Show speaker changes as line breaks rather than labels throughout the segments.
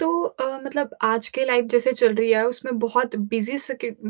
तो मतलब आज के लाइफ जैसे चल रही है उसमें बहुत बिजी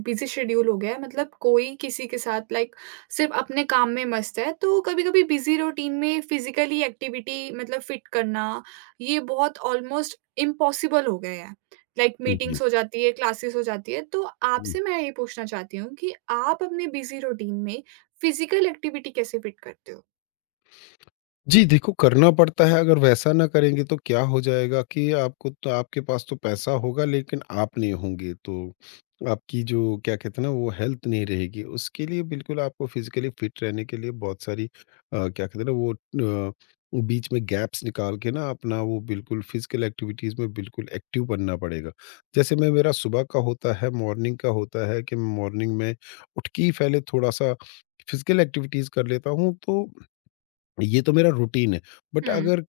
बिजी शेड्यूल हो गया है, मतलब कोई किसी के साथ लाइक सिर्फ अपने काम में मस्त है। तो कभी-कभी बिजी रूटीन में फिजिकली एक्टिविटी मतलब फिट करना ये बहुत ऑलमोस्ट इम्पॉसिबल हो गया है। लाइक
जी।
मीटिंग्स हो जाती है, क्लासेस हो जाती है। तो
हम्म।
आपसे मैं ये पूछना चाहती हूँ कि आप अपने बिजी रूटीन में फिजिकल एक्टिविटी कैसे फिट करते हो?
जी, देखो करना पड़ता है। अगर वैसा ना करेंगे तो क्या हो जाएगा कि आपको तो आपके पास तो पैसा होगा लेकिन आप नहीं होंगे, तो आपकी जो क्या कहते हैं ना वो हेल्थ नहीं रहेगी। उसके लिए बिल्कुल आपको फिज़िकली फिट रहने के लिए बहुत सारी क्या कहते हैं ना वो बीच में गैप्स निकाल के ना अपना वो बिल्कुल फिज़िकल एक्टिविटीज़ में बिल्कुल एक्टिव बनना पड़ेगा। जैसे मैं, मेरा सुबह का होता है, मॉर्निंग का होता है कि मॉर्निंग में उठ के ही पहले थोड़ा-सा फिज़िकल एक्टिविटीज़ कर लेता हूँ, तो ये तो मेरा रूटीन है। बट
हुँ,
अगर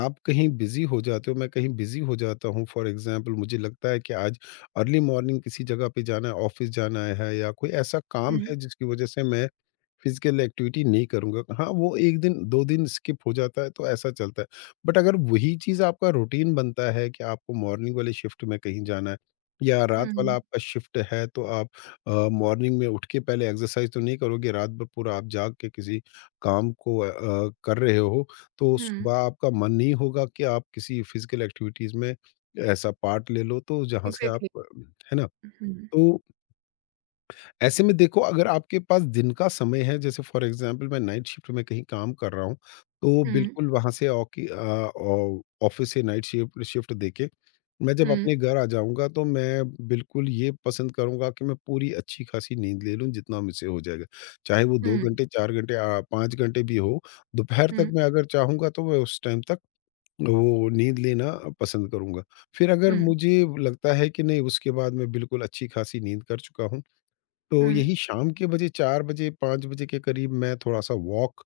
आप कहीं बिज़ी हो जाते हो, मैं कहीं बिज़ी हो जाता हूँ, फॉर एग्ज़ाम्पल मुझे लगता है कि आज अर्ली मॉर्निंग किसी जगह पे जाना है, ऑफ़िस जाना है या कोई ऐसा काम
हुँ,
है जिसकी वज़ह से मैं फिजिकल एक्टिविटी नहीं करूँगा। हाँ, वो 1 दिन 2 दिन स्किप हो जाता है तो ऐसा चलता है। बट अगर वही चीज़ आपका रूटीन बनता है कि आपको मॉर्निंग वाले शिफ्ट में कहीं जाना है या रात वाला
हुँ,
आपका शिफ्ट है, तो आप मॉर्निंग में उठ के पहले एक्सरसाइज़ तो नहीं करोगे। रात भर पूरा आप जाग के किसी काम को कर रहे हो, तो
हुँ,
सुबह आपका मन नहीं होगा कि आप किसी फिजिकल एक्टिविटीज़ में ऐसा पार्ट ले लो, तो जहाँ से आप
एग्ज़ैक्टली।
है ना?
हुँ, हुँ,
तो ऐसे में देखो, अगर आपके पास दिन का समय है, जैसे फॉर एग्जांपल मैं नाइट शिफ्ट में कहीं काम कर रहा हूँ, तो बिल्कुल वहाँ से ऑकि अ, ऑ ऑफ़िस से नाइट शिफ्ट शिफ्ट देके, मैं जब
हुँ,
अपने घर आ जाऊँगा तो मैं बिल्कुल ये पसंद करूँगा कि मैं पूरी अच्छी-खासी नींद ले लूँ जितना मुझसे हो जाएगा। चाहे वो 2
हुँ।
घंटे, 4 घंटे 5 घंटे भी हो, दोपहर तक
हुँ,
मैं अगर चाहूँगा तो मैं उस टाइम तक वो नींद लेना पसंद करूँगा। फिर अगर
हुँ,
मुझे लगता है कि नहीं, उसके बाद मैं बिल्कुल अच्छी-खासी नींद कर चुका हूँ, तो
हुँ,
यही शाम के बजे 4 बजे 5 बजे के करीब मैं थोड़ा-सा वॉक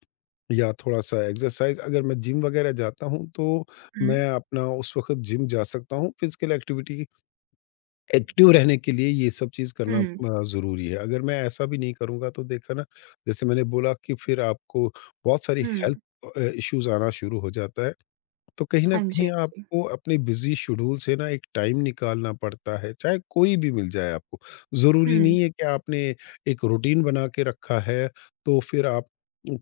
या थोड़ा-सा एक्सरसाइज़, अगर मैं जिम वगैरह जाता हूँ, तो
हुँ,
मैं अपना उस वक़्त जिम जा सकता हूँ। फ़िज़िकल एक्टिविटी एक्टिव रहने के लिए ये सब चीज़ करना
हुँ,
ज़रूरी है। अगर मैं ऐसा भी नहीं करूँगा तो देखा ना, जैसे मैंने बोला कि फिर आपको बहुत सारी हेल्थ
हुँ।
इश्यूज़ आना शुरू हो जाता है। तो कहीं न
हाँ जी,
कहीं
हाँ जी।
आपको अपने बिज़ी शेड्यूल से ना एक टाइम निकालना पड़ता है, चाहे कोई भी मिल जाए आपको। ज़रूरी
हुँ,
नहीं है कि आपने एक रूटीन बना के रखा है, तो फिर आप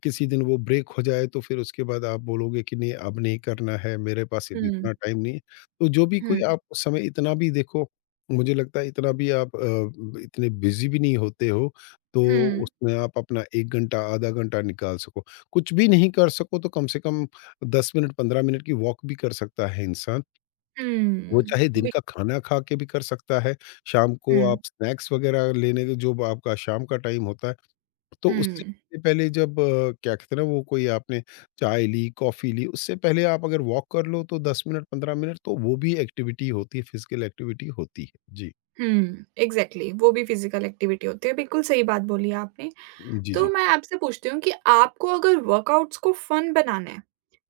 किसी दिन वो ब्रेक हो जाए, तो फिर उसके बाद आप बोलोगे कि नहीं अब नहीं करना है, मेरे पास अभी
हुँ,
इतना टाइम नहीं है। तो जो भी
हुँ,
कोई आप समय इतना भी देखो, मुझे लगता है इतना भी आप अ, ब इतने बिज़ी भी नहीं होते हो, तो
हुँ,
उसमें आप अपना 1 घंटा, आधा घंटा निकाल सको। कुछ भी नहीं कर सको तो कम से कम 10 मिनट 15 मिनट की वॉक भी कर सकता है इंसान। वो
हुँ,
चाहे दिन
बि
का खाना खा के भी कर सकता है, शाम को
हुँ,
आप स्नैक्स वग़ैरह लेने के, जो आपका शाम का टाइम होता है, तो उससे
हुँ,
पहले जब क्या कहते हैं ना वो कोई आपने चाय ली, कॉफ़ी ली, उससे पहले आप अगर वॉक कर लो तो 10 मिनट 15 मिनट, तो वो भी एक्टिविटी होती है, फिज़िकल एक्टिविटी होती है। जी।
हुँ, एग्ज़ैक्टली वो भी फ़िज़िकल एक्टिविटी होती है, बिल्कुल सही बात बोली आपने।
जी,
तो
जी।
मैं आपसे पूछती हूँ कि आपको अगर वर्कआउट्स को फ़न बनाना है,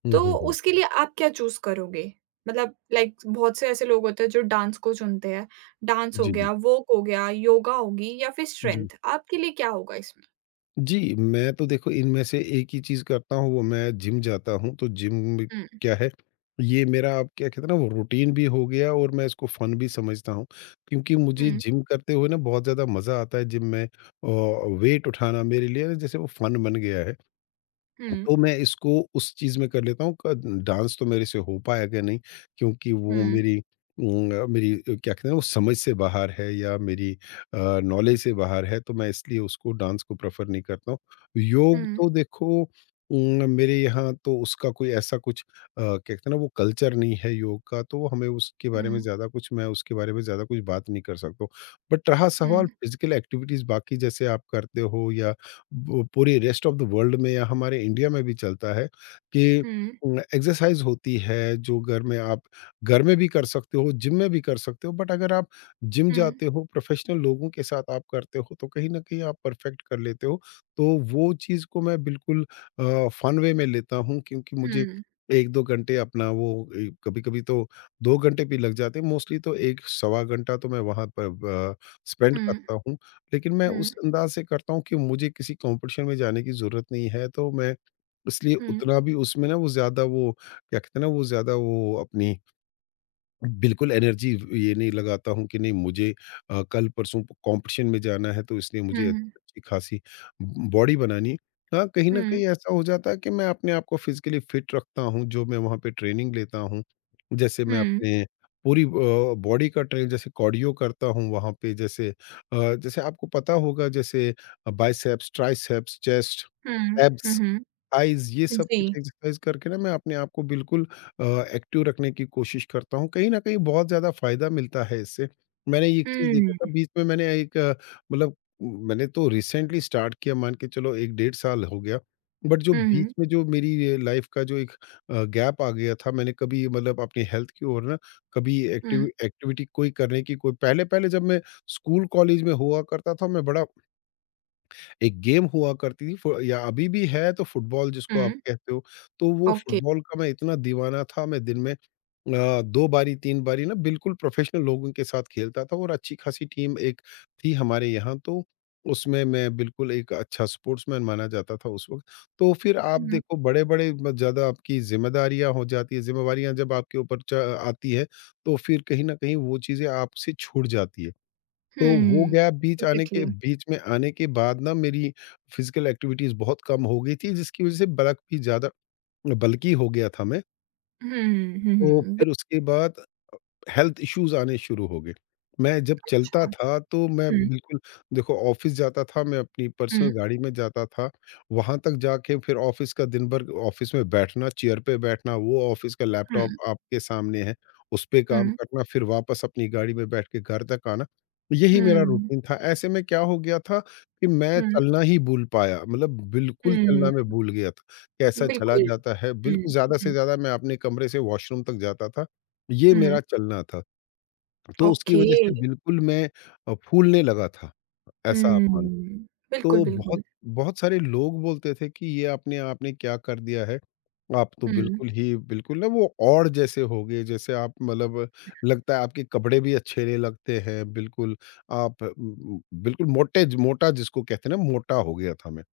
हुँ,
तो
हुँ, हुँ।
उसके लिए आप क्या चूज़ करोगे? मतलब लाइक बहुत से ऐसे लोग होते हैं जो डांस को चुनते हैं, डांस हो
जी, जी।
गया, वॉक हो गया, योगा होगी या फिर
जी।
स्ट्रेंथ, आपके लिए क्या होगा इसमें?
जी, मैं तो देखो इनमें से एक ही चीज़ करता हूँ, वो मैं जिम जाता हूँ, तो जिम में
हुँ,
क्या है, ये मेरा आप क्या कहते हैं ना वो रूटीन भी हो गया और मैं इसको फ़न भी समझता हूँ। क्योंकि मुझे
हुँ,
जिम करते हुए ना बहुत ज़्यादा मज़ा आता है, जिम में वेट उठाना मेरे लिए ना जैसे वो फ़न बन गया है।
हुँ,
तो मैं इसको उस चीज़ में कर लेता हूँ। क डांस तो मेरे से हो पाएगा नहीं, क्योंकि वो
हुँ।
मेरी मेरी क्या कहते हैं वो समझ से बाहर है या मेरी नॉलेज से बाहर है, तो मैं इसलिए उसको डांस को प्रेफ़र नहीं करता हूँ। योग
Mhm,
तो देखो, मेरे यहाँ तो उसका कोई ऐसा कुछ क्या कहते हैं ना वो कल्चर नहीं है योग का, तो हमें उसके बारे में
mhm,
ज़्यादा कुछ मैं उसके बारे में ज़्यादा कुछ बात नहीं कर सकता हूँ। बट रहा सवाल
mhm,
फ़िज़िकल एक्टिविटीज़ बाकी जैसे आप करते हो या वो पूरे रेस्ट ऑफ द वर्ल्ड में या हमारे इंडिया में भी चलता है कि
mhm,
एक्सरसाइज होती है जो घर में भी कर सकते हो, जिम में भी कर सकते हो, बट अगर आप जिम
mhm,
जाते हो, प्रोफेशनल लोगों के साथ आप करते हो, तो कहीं ना कहीं आप परफेक्ट कर लेते हो। तो वो चीज़ को मैं बिल्कुल फन वे में लेता हूँ, क्योंकि मुझे
mhm,
एक दो घंटे अपना वो, कभी कभी तो दो घंटे भी लग जाते हैं, मोस्टली तो एक सवा घंटा तो मैं वहाँ पर स्पेंड करता हूँ। लेकिन मैं
mhm,
उस अंदाज़ से करता हूँ कि मुझे किसी कॉम्पिटिशन में जाने की ज़रूरत नहीं है, तो मैं इसलिए
mhm,
उतना भी उसमें ना वो ज़्यादा वो क्या कहते हैं ना, वो ज़्यादा वो अपनी बिल्कुल एनर्जी ये नहीं लगाता हूँ कि नहीं मुझे कल परसों कॉम्पिटिशन में जाना है तो इसलिए मुझे
mhm,
अच्छी खासी बॉडी बनानी है। हाँ, कहीं
mhm,
न
mhm,
कहीं ऐसा हो जाता है कि मैं अपने आप को फिज़िकली फिट रखता हूँ, जो मैं वहाँ पे ट्रेनिंग लेता हूँ। जैसे मैं
mhm,
अपने पूरी बॉडी का ट्रेन जैसे कार्डियो करता हूँ वहाँ पे, जैसे जैसे आपको पता होगा जैसे biceps, triceps, chest,
mhm,
abs
mhm,
exercise, ये सब
जी।
कुछ एक्सरसाइज़ करके ना मैं अपने आप को बिल्कुल अ, एक्टिव रखने की कोशिश करता हूँ। कहीं न कहीं बहुत ज़्यादा फ़ायदा मिलता है इससे। मैंने एक चीज़ देखा था,
हुँ,
बीच में मैंने एक मतलब, मैंने तो रिसेंटली स्टार्ट किया, मान के चलो 1 डेढ़ साल हो गया। बट जो बीच
हुँ,
में जो मेरी ये लाइफ़ का जो एक गैप आ गया था, मैंने कभी मतलब अपनी हेल्थ की ओर ना कभी एक्टिव
हुँ,
एक्टिविटी कोई करने की कोई, पहले-पहले जब मैं स्कूल कॉलेज में हुआ करता था, मैं बड़ा, एक गेम हुआ करती थी फु या अभी भी है, तो फुटबॉल जिसको आप
हुँ,
कहते हो, तो वो
ओके।
फुटबॉल का मैं इतना दीवाना था, मैं दिन में 2 बारी 3 बारी ना बिल्कुल प्रोफ़ेशनल लोगों के साथ खेलता था और अच्छी-खासी टीम एक थी हमारे यहाँ, तो उसमें मैं बिल्कुल एक अच्छा स्पोर्ट्समैन माना जाता था उस वक़्त। तो फिर आप
हुँ,
देखो, बड़े-बड़े म ज़्यादा आपकी ज़िम्मेदारियाँ हो जाती है, ज़िम्मेवारियाँ जब आपके ऊपर च आती है, तो फिर कहीं न कहीं वो चीज़ें आपसे छूट जाती है। तो वो
हुँ,
गैप
एग्ज़ैक्टली।
बीच में आने के बाद ना मेरी फिज़िकल एक्टिविटीज़ बहुत कम हो गई थी, जिसकी वज़ह से ब्लक भी ज़्यादा बल्की हो गया था मैं।
हुँ, हुँ,
तो
हुँ,
फिर
बिल्कुल
उसके बाद हेल्थ इश्यूज आने शुरू हो गए। मैं जब चलता
अच्छा।
था तो मैं
हुँ,
बिल्कुल, देखो, ऑफिस जाता था, मैं अपनी पर्सनल
हुँ,
गाड़ी में जाता था। वहाँ तक जाके फिर ऑफिस का दिन भर ऑफिस में बैठना, चेयर पे बैठना, वो ऑफिस का लैपटॉप
हुँ,
आपके सामने है, उस पे काम
हुँ,
करना, फिर वापस अपनी गाड़ी में बैठ के घर तक आना। यही मेरा
हुँ,
रूटीन था। ऐसे में क्या हो गया था कि मैं
हुँ,
चलना ही भूल पाया, मतलब बिल्कुल चलना
हुँ,
मैं भूल गया था। कैसा चला
बिल्कुल।
जाता है, बिल्कुल
हुँ,
ज़्यादा से
हुँ,
ज़्यादा मैं अपने कमरे से वॉशरूम तक जाता था। ये
हुँ,
मेरा चलना था। तो उसकी
ओके।
वज़ह से बिल्कुल मैं फूलने लगा था, ऐसा आप मानो।
हुँ, बिल्कुल,
तो बहुत
बिल्कुल।
बहुत सारे लोग बोलते थे कि ये आपने आपने क्या कर दिया है? आप तो
हुँ,
बिल्कुल ही बिल्कुल ना वो औड जैसे हो गए, जैसे आप मतलब लगता है आपके कपड़े भी अच्छे नहीं लगते हैं। बिल्कुल आप बिल्कुल मोटे ज मोटा जिसको कहते हैं ना, मोटा हो गया था मैं।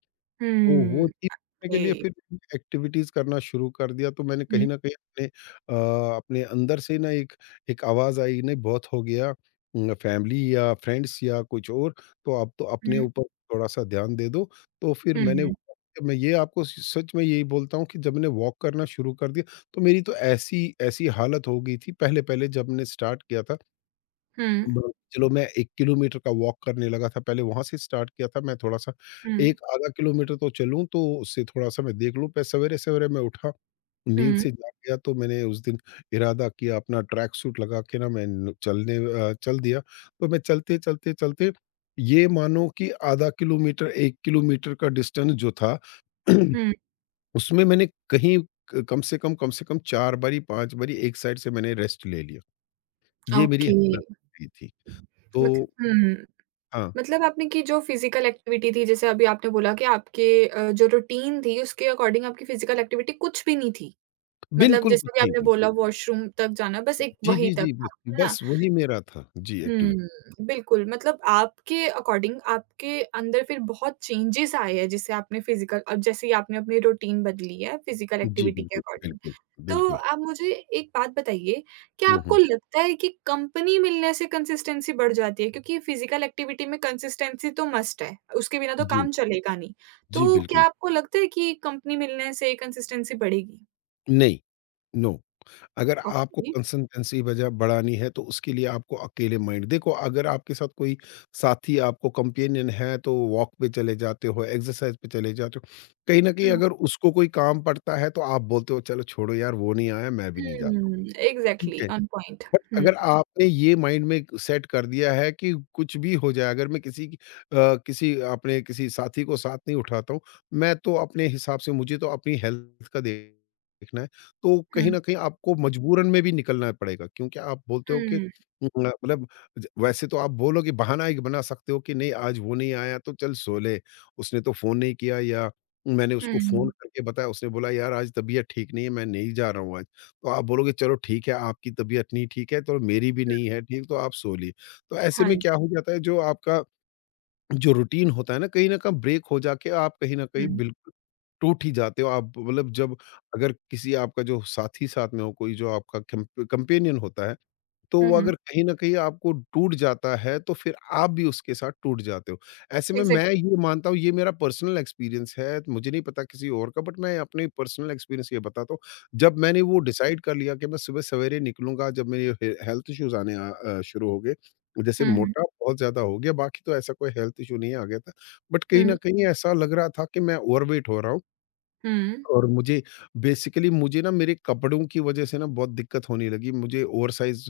तो
हुँ,
वो चीज़ करने के
ओके।
लिए फिर एक्टिविटीज़ करना शुरू कर दिया, तो मैंने कहीं
हुँ,
न कहीं अपने अपने अंदर से ना एक एक आवाज़ आई, नहीं बहुत हो गया फैमिली या फ्रेंड्स या कुछ और, तो अब तो अपने
हुँ,
ऊपर थोड़ा-सा ध्यान दे दो। तो फिर मैंने
हुँ,
मैं ये आपको स सच में यही बोलता हूँ कि जब मैंने वॉक करना शुरू कर दिया, तो मेरी तो ऐसी ऐसी हालत हो गई थी पहले-पहले जब मैंने स्टार्ट किया था।
हुँ।
ब चलो मैं 1 किलोमीटर का वॉक करने लगा था, पहले वहाँ से स्टार्ट किया था मैं थोड़ा-सा,
हुँ।
एक आधा किलोमीटर तो चलूँ तो उससे थोड़ा-सा मैं देख लूँ। पर सवेरे-सवेरे मैं उठा, नींद
हुँ,
से जाग गया तो मैंने उस दिन इरादा किया, अपना ट्रैक सूट लगा के ना मैं न चलने अ, चल दिया। तो मैं चलते, चलते, चलते ये मानो कि आधा किलोमीटर, 1 किलोमीटर का डिस्टेंस जो था
हुँ,
उसमें मैंने कहीं क कम से कम 4 बारी, 5 बारी एक साइड से मैंने रेस्ट ले लिया। ये मेरी
ओके।
हालत हुई थी। तो
मतल हुँ,
हाँ,
मतलब आपने की जो फ़िज़िकल एक्टिविटी थी, जैसे अभी आपने बोला कि आपके जो रूटीन थी, उसके अकॉर्डिंग आपकी फ़िज़िकल एक्टिविटी कुछ भी नहीं थी। मतलब
बिल्कुल
जैसे
कुछ
कि
नहीं
आपने
थी।
बोला जी। वॉशरूम तक जाना, बस एक
जी,
वहीं
जी,
तक
जी, बस
था, है ना?
बस वही मेरा था। जी, एक्टिविटी।
हुँ, बिल्कुल मतलब आपके अकॉर्डिंग आपके अंदर फिर बहुत चेंजेज़ आए हैं जिससे आपने फिज़िकल अब जैसे ही आपने अपनी रूटीन बदली है फिज़िकल
जी,
एक्टिविटी के
बिल्कुल,
अकॉर्डिंग।
बिल्कुल,
तो
बिल्कुल।
आप मुझे एक बात बताइए, क्या
हुँ,
आपको
हुँ।
लगता है कि कंपनी मिलने से कंसिस्टेंसी बढ़ जाती है? क्योंकि फिज़िकल एक्टिविटी में कंसिस्टेंसी तो मस्ट है, उसके बिना तो
जी,
काम चलेगा नहीं।
जी,
तो क्या
बिल्कुल।
आपको लगता है कि कंपनी मिलने से कंसिस्टेंसी बढ़ेगी?
नहीं, नो। अगर आपको
ओके,
कंसिस्टेंसी वजह बढ़ानी है तो उसके लिए आपको अकेले माइंड देखो। अगर आपके साथ कोई साथी आपको कंपेनियन है तो वॉक पे चले जाते हो, एक्सरसाइज़ पे चले जाते हो। कहीं न कहीं
हुँ,
अगर उसको कोई काम पड़ता है तो आप बोलते हो चलो छोड़ो यार, वो नहीं आया मैं भी नहीं जाता हूँ।
हुँ,
ठीक
एग्ज़ैक्टली
है?
On point.
बट
हुँ,
अगर आपने ये माइंड में सेट कर दिया है कि कुछ भी हो जाए, अगर मैं किसी अपने किसी साथी को साथ नहीं उठाता हूँ, मैं तो अपने हिसाब से मुझे तो अपनी हेल्थ का देखना है। तो
हुँ,
कहीं न कहीं आपको मजबूरन में भी निकलना पड़ेगा, क्योंकि आप बोलते हो कि
हुँ,
मतलब ज वैसे तो आप बोलोगे बहाना एक बना सकते हो कि नहीं आज वो नहीं आया तो चल सो ले, उसने तो फ़ोन नहीं किया, या मैंने उसको फ़ोन
हुँ।
करके बताया, उसने बोला यार आज तबीयत ठीक नहीं है, मैं नहीं जा रहा हूँ आज। तो आप बोलोगे चलो ठीक है, आपकी तबीयत नहीं ठीक है, तो मेरी भी नहीं है ठीक, तो आप सो लिए। तो ऐसे
हाँ
में क्या
जी।
हो जाता है, जो रूटीन होता है ना, कहीं न कहीं ब्रेक हो जाके आप कहीं न कहीं
हुँ,
बिल्कुल टूट ही जाते हो। आप मतलब जब अगर किसी आपका जो साथी साथ में हो, कोई जो आपका कैंप कंपेनियन होता है तो
हुँ,
वो
हुँ।
अगर कहीं न कहीं आपको टूट जाता है, तो फिर आप भी उसके साथ टूट जाते हो। ऐसे में मैं
इग्ज़ैक्टली।
ये मानता हूँ, ये मेरा पर्सनल एक्सपीरियंस है, तो मुझे नहीं पता किसी और का, बट मैं अपने पर्सनल एक्सपीरियंस ये बताता हूँ। जब मैंने वो डिसाइड कर लिया कि मैं सुबह सवेरे निकलूँगा, जब मेरे हे हेल्थ इश्यूज़ शुरू हो गए, जैसे
हुँ, हुँ,
मोटा बहुत ज़्यादा हो गया, बाकी तो ऐसा कोई हेल्थ इश्यू नहीं आ गया था। बट कहीं
हुँ,
न कहीं ऐसा लग रहा था कि मैं ओवरवेट हो रहा हूँ।
हुँ,
और मुझे बेसिकली मुझे ना मेरे कपड़ों की वज़ह से ना बहुत दिक्कत होने लगी। मुझे ओवरसाइज़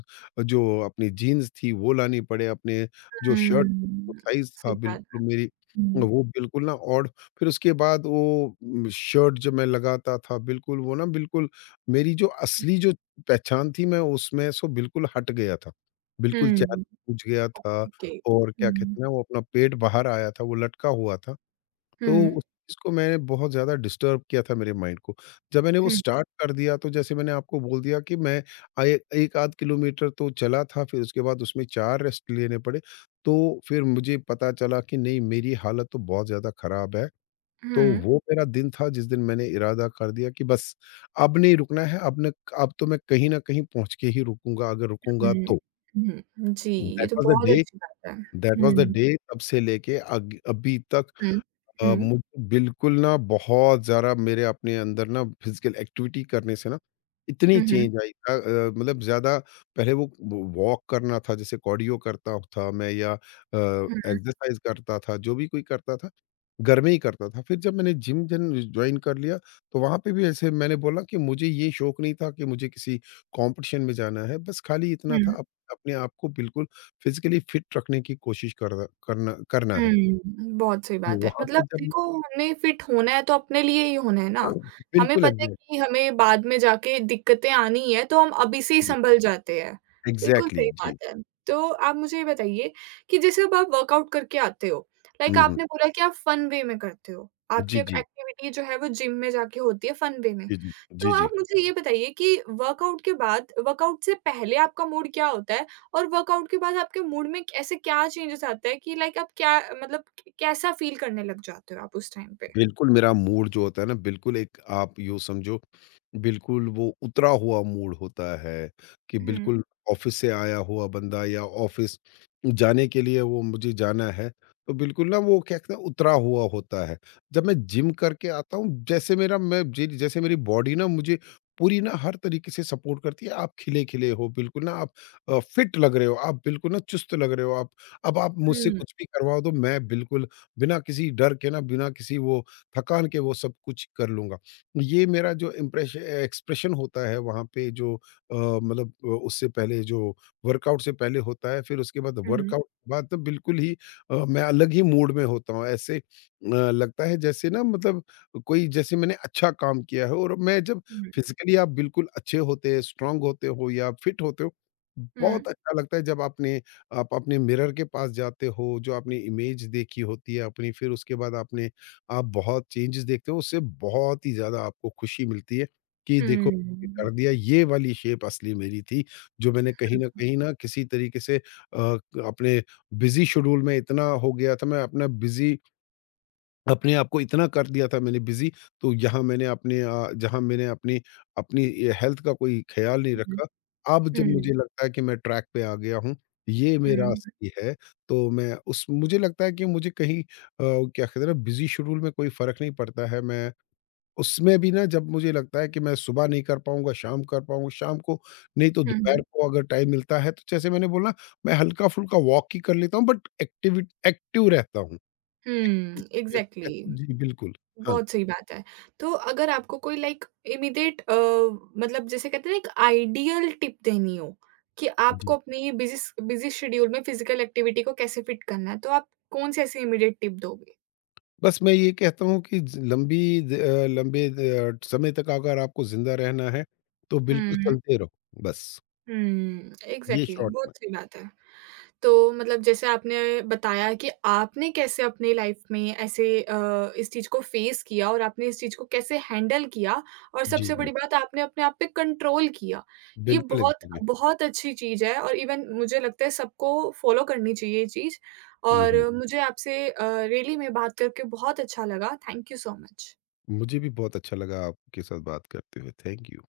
जो अपनी जीन्स थी वो लानी पड़े, अपने जो शर्ट
हुँ,
साइज़
सही
था
बात।
बिल्कुल मेरी
हुँ,
वो बिल्कुल ना। और फिर उसके बाद वो शर्ट जब मैं लगाता था बिल्कुल वो ना बिल्कुल मेरी जो असली जो पहचान थी मैं उसमें सो बिल्कुल हट गया था। बिल्कुल चेहरा
हुँ,
पूछ गया था,
ओके।
और क्या
हुँ,
कहते हैं ना वो अपना पेट बाहर आया था, वो लटका हुआ था।
हुँ,
तो उस चीज़ को मैंने बहुत ज़्यादा डिस्टर्ब किया था मेरे माइंड को। जब मैंने वो
हुँ,
स्टार्ट कर दिया तो जैसे मैंने आपको बोल दिया कि मैं आए 1 आध किलोमीटर तो चला था, फिर उसके बाद उसमें 4 रेस्ट लेने पड़े। तो फिर मुझे पता चला कि नहीं मेरी हालत तो बहुत ज़्यादा ख़राब है।
हुँ,
तो वो मेरा दिन था जिस दिन मैंने इरादा कर दिया कि बस अब नहीं रुकना है, अब तो मैं कहीं न कहीं पहुँच के ही रुकूँगा, अगर रुकूँगा
हुँ,
तो।
हुँ, जी, ये
दैट
तो
वाज़ द
बहुत
डे
अच्छी बात है।
दैट वाज़ द
हुँ,
डे तब से लेके अग अभी तक
हुँ, हुँ,
मुझे बिल्कुल ना बहुत ज़्यादा मेरे अपने अंदर ना फिज़िकल एक्टिविटी करने से ना इतनी
हुँ, हुँ,
चेंज आई था। अ, मतलब ज़्यादा पहले वो वॉक करना था, जैसे कार्डियो करता था मैं या
हुँ,
एक्सरसाइज़ करता था, जो भी कोई करता था, घर में ही करता था। फिर जब मैंने जिम जन जॉइन कर लिया, तो वहाँ पे भी ऐसे मैंने बोला कि मुझे ये शौक नहीं था कि मुझे किसी कॉम्पिटिशन में जाना है, बस खाली इतना
हुँ।
था अप अपने आप को बिल्कुल फिज़िकली फिट रखने की कोशिश कर रहा करना करना है।
हुँ, बहुत सही
तो
बात है।
वहाँ पे
मतलब
जब
देखो, हमें फिट होना है तो अपने लिए ही होना है ना। हमें
बिल्कुल
पता है
एग्ज़ैक्टली,
कि हमें बाद में जाके दिक्कतें आनी ही है, तो हम अभी से ही सँभल जाते हैं। बिल्कुल
एग्ज़ैक्टली
सही बात
जी।
है। तो आप मुझे ये बताइए कि जैसे अब आप वर्कआउट करके आते हो, लाइक
हुँ, हुँ।
आपने बोला कि आप फन वे में करते हो। आपकी
जी,
एक
जी।
एक्टिविटी जो है वो जिम में जाके होती है फन वे में।
जी, जी। जी,
तो
जी।
आप मुझे ये बताइए कि वर्कआउट के बाद वर्कआउट से पहले आपका मूड क्या होता है? और वर्कआउट के बाद आपके मूड में ऐसे क्या चेंजेस आते हैं कि लाइक आप क्या मतलब कैसा फील करने लग जाते हो आप उस टाइम पे?
बिल्कुल मेरा मूड जो होता है ना बिल्कुल, एक आप यूँ समझो, बिल्कुल वो उतरा हुआ मूड होता है, कि
हुँ,
बिल्कुल ऑफ़िस से आया हुआ बंदा, या ऑफ़िस जाने के लिए वो मुझे जाना है, तो बिल्कुल ना वो क्या कहते हैं उतरा हुआ होता है। जब मैं जिम करके आता हूँ, जैसे मेरा मैं जि जैसे मेरी बॉडी ना मुझे पूरी ना हर तरीके से सपोर्ट करती है, आप खिले-खिले हो, बिल्कुल ना आप फिट लग रहे हो, आप बिल्कुल ना चुस्त लग रहे हो आप। अब आप मुझसे
हुँ,
कुछ भी करवा दो, मैं बिल्कुल बिना किसी डर के ना बिना किसी वो थकान के वो सब कुछ कर लूँगा। ये मेरा जो इम्प्रेशन एक्सप्रेशन होता है वहाँ पे, जो अ, मतलब अ, उससे पहले जो वर्कआउट से पहले होता है, फिर उसके बाद
हुँ, हुँ,
वर्कआउट के बाद तो बिल्कुल ही मैं अलग ही मूड में होता हूँ। ऐसे लगता है जैसे ना मतलब कोई जैसे मैंने अच्छा काम किया है, और मैं जब
हुँ,
फिज़िकली आप बिल्कुल अच्छे होते हैं, स्ट्रॉन्ग होते हो या फिट होते हो,
हुँ,
बहुत अच्छा लगता है। जब आपने आप अपने मिरर के पास जाते हो, जो आपने इमेज देखी होती है अपनी, फिर उसके बाद आपने आप बहुत चेंजेस देखते हो, उससे बहुत ही ज़्यादा आपको खुशी मिलती है कि
हुँ,
देखो ये कर दिया, ये वाली शेप असली मेरी थी, जो मैंने कहीं न कहीं ना किसी तरीके से अपने बिज़ी शेड्यूल में इतना हो गया था, मैं अपना बिज़ी अपने आप को इतना कर दिया था मैंने बिज़ी, तो यहाँ मैंने अपने जहाँ मैंने अपनी अपनी अ, हेल्थ का कोई ख़्याल नहीं
हुँ,
रखा। अब जब मुझे लगता है कि मैं ट्रैक पे आ गया हूँ, ये मेरा
हुँ,
असली है, तो मैं उस मुझे लगता है कि मुझे कहीं क्या कहते हैं ना, बिज़ी शेड्यूल में कोई फ़र्क नहीं पड़ता है। मैं उसमें भी ना जब मुझे लगता है कि मैं सुबह नहीं कर पाऊँगा, शाम कर पाऊँगा, शाम को नहीं तो दोपहर
हुँ,
को अगर टाइम मिलता है, तो जैसे मैंने बोला, मैं हल्का-फुल्का वॉक ही कर लेता हूँ, बट एक्टिव रहता हूँ।
हुँ, एग्ज़ैक्टली
जी, बिल्कुल। हाँ,
बहुत सही बात है। तो अगर आपको कोई लाइक इमीडिएट मतलब जैसे कहते हैं ना एक आइडियल टिप देनी हो कि
जी।
आपको अपनी बिज़ी शेड्यूल में फिज़िकल एक्टिविटी को कैसे फिट करना है, तो आप कौन-सी ऐसी इमीडिएट टिप दोगे?
बस मैं ये कहता हूँ कि ज लंबी द अ, लंबे द समय तक अगर आपको ज़िंदा रहना है, तो बिल्कुल
हुँ।
चलते रहो, बस।
हुँ,
ये
एग्ज़ैक्टली
शॉर्ट
बहुत
में।
सही बात है। तो मतलब जैसे आपने बताया कि आपने कैसे अपनी लाइफ़ में ऐसे इस चीज़ को फ़ेस किया और आपने इस चीज़ को कैसे हैंडल किया, और
जी,
सबसे
जी।
बड़ी बात आपने अपने आप पे कंट्रोल किया। ये
बिल्कुल,
बहुत
एकदम ही।
बहुत अच्छी चीज़ है और इवन मुझे लगता है सबको फ़ॉलो करनी चाहिए ये चीज़,
हुँ,
और
हुँ।
मुझे आपसे रियली में बात करके बहुत अच्छा लगा। Thank you so much.
मुझे भी बहुत अच्छा लगा आपके साथ बात करते हुए। Thank you.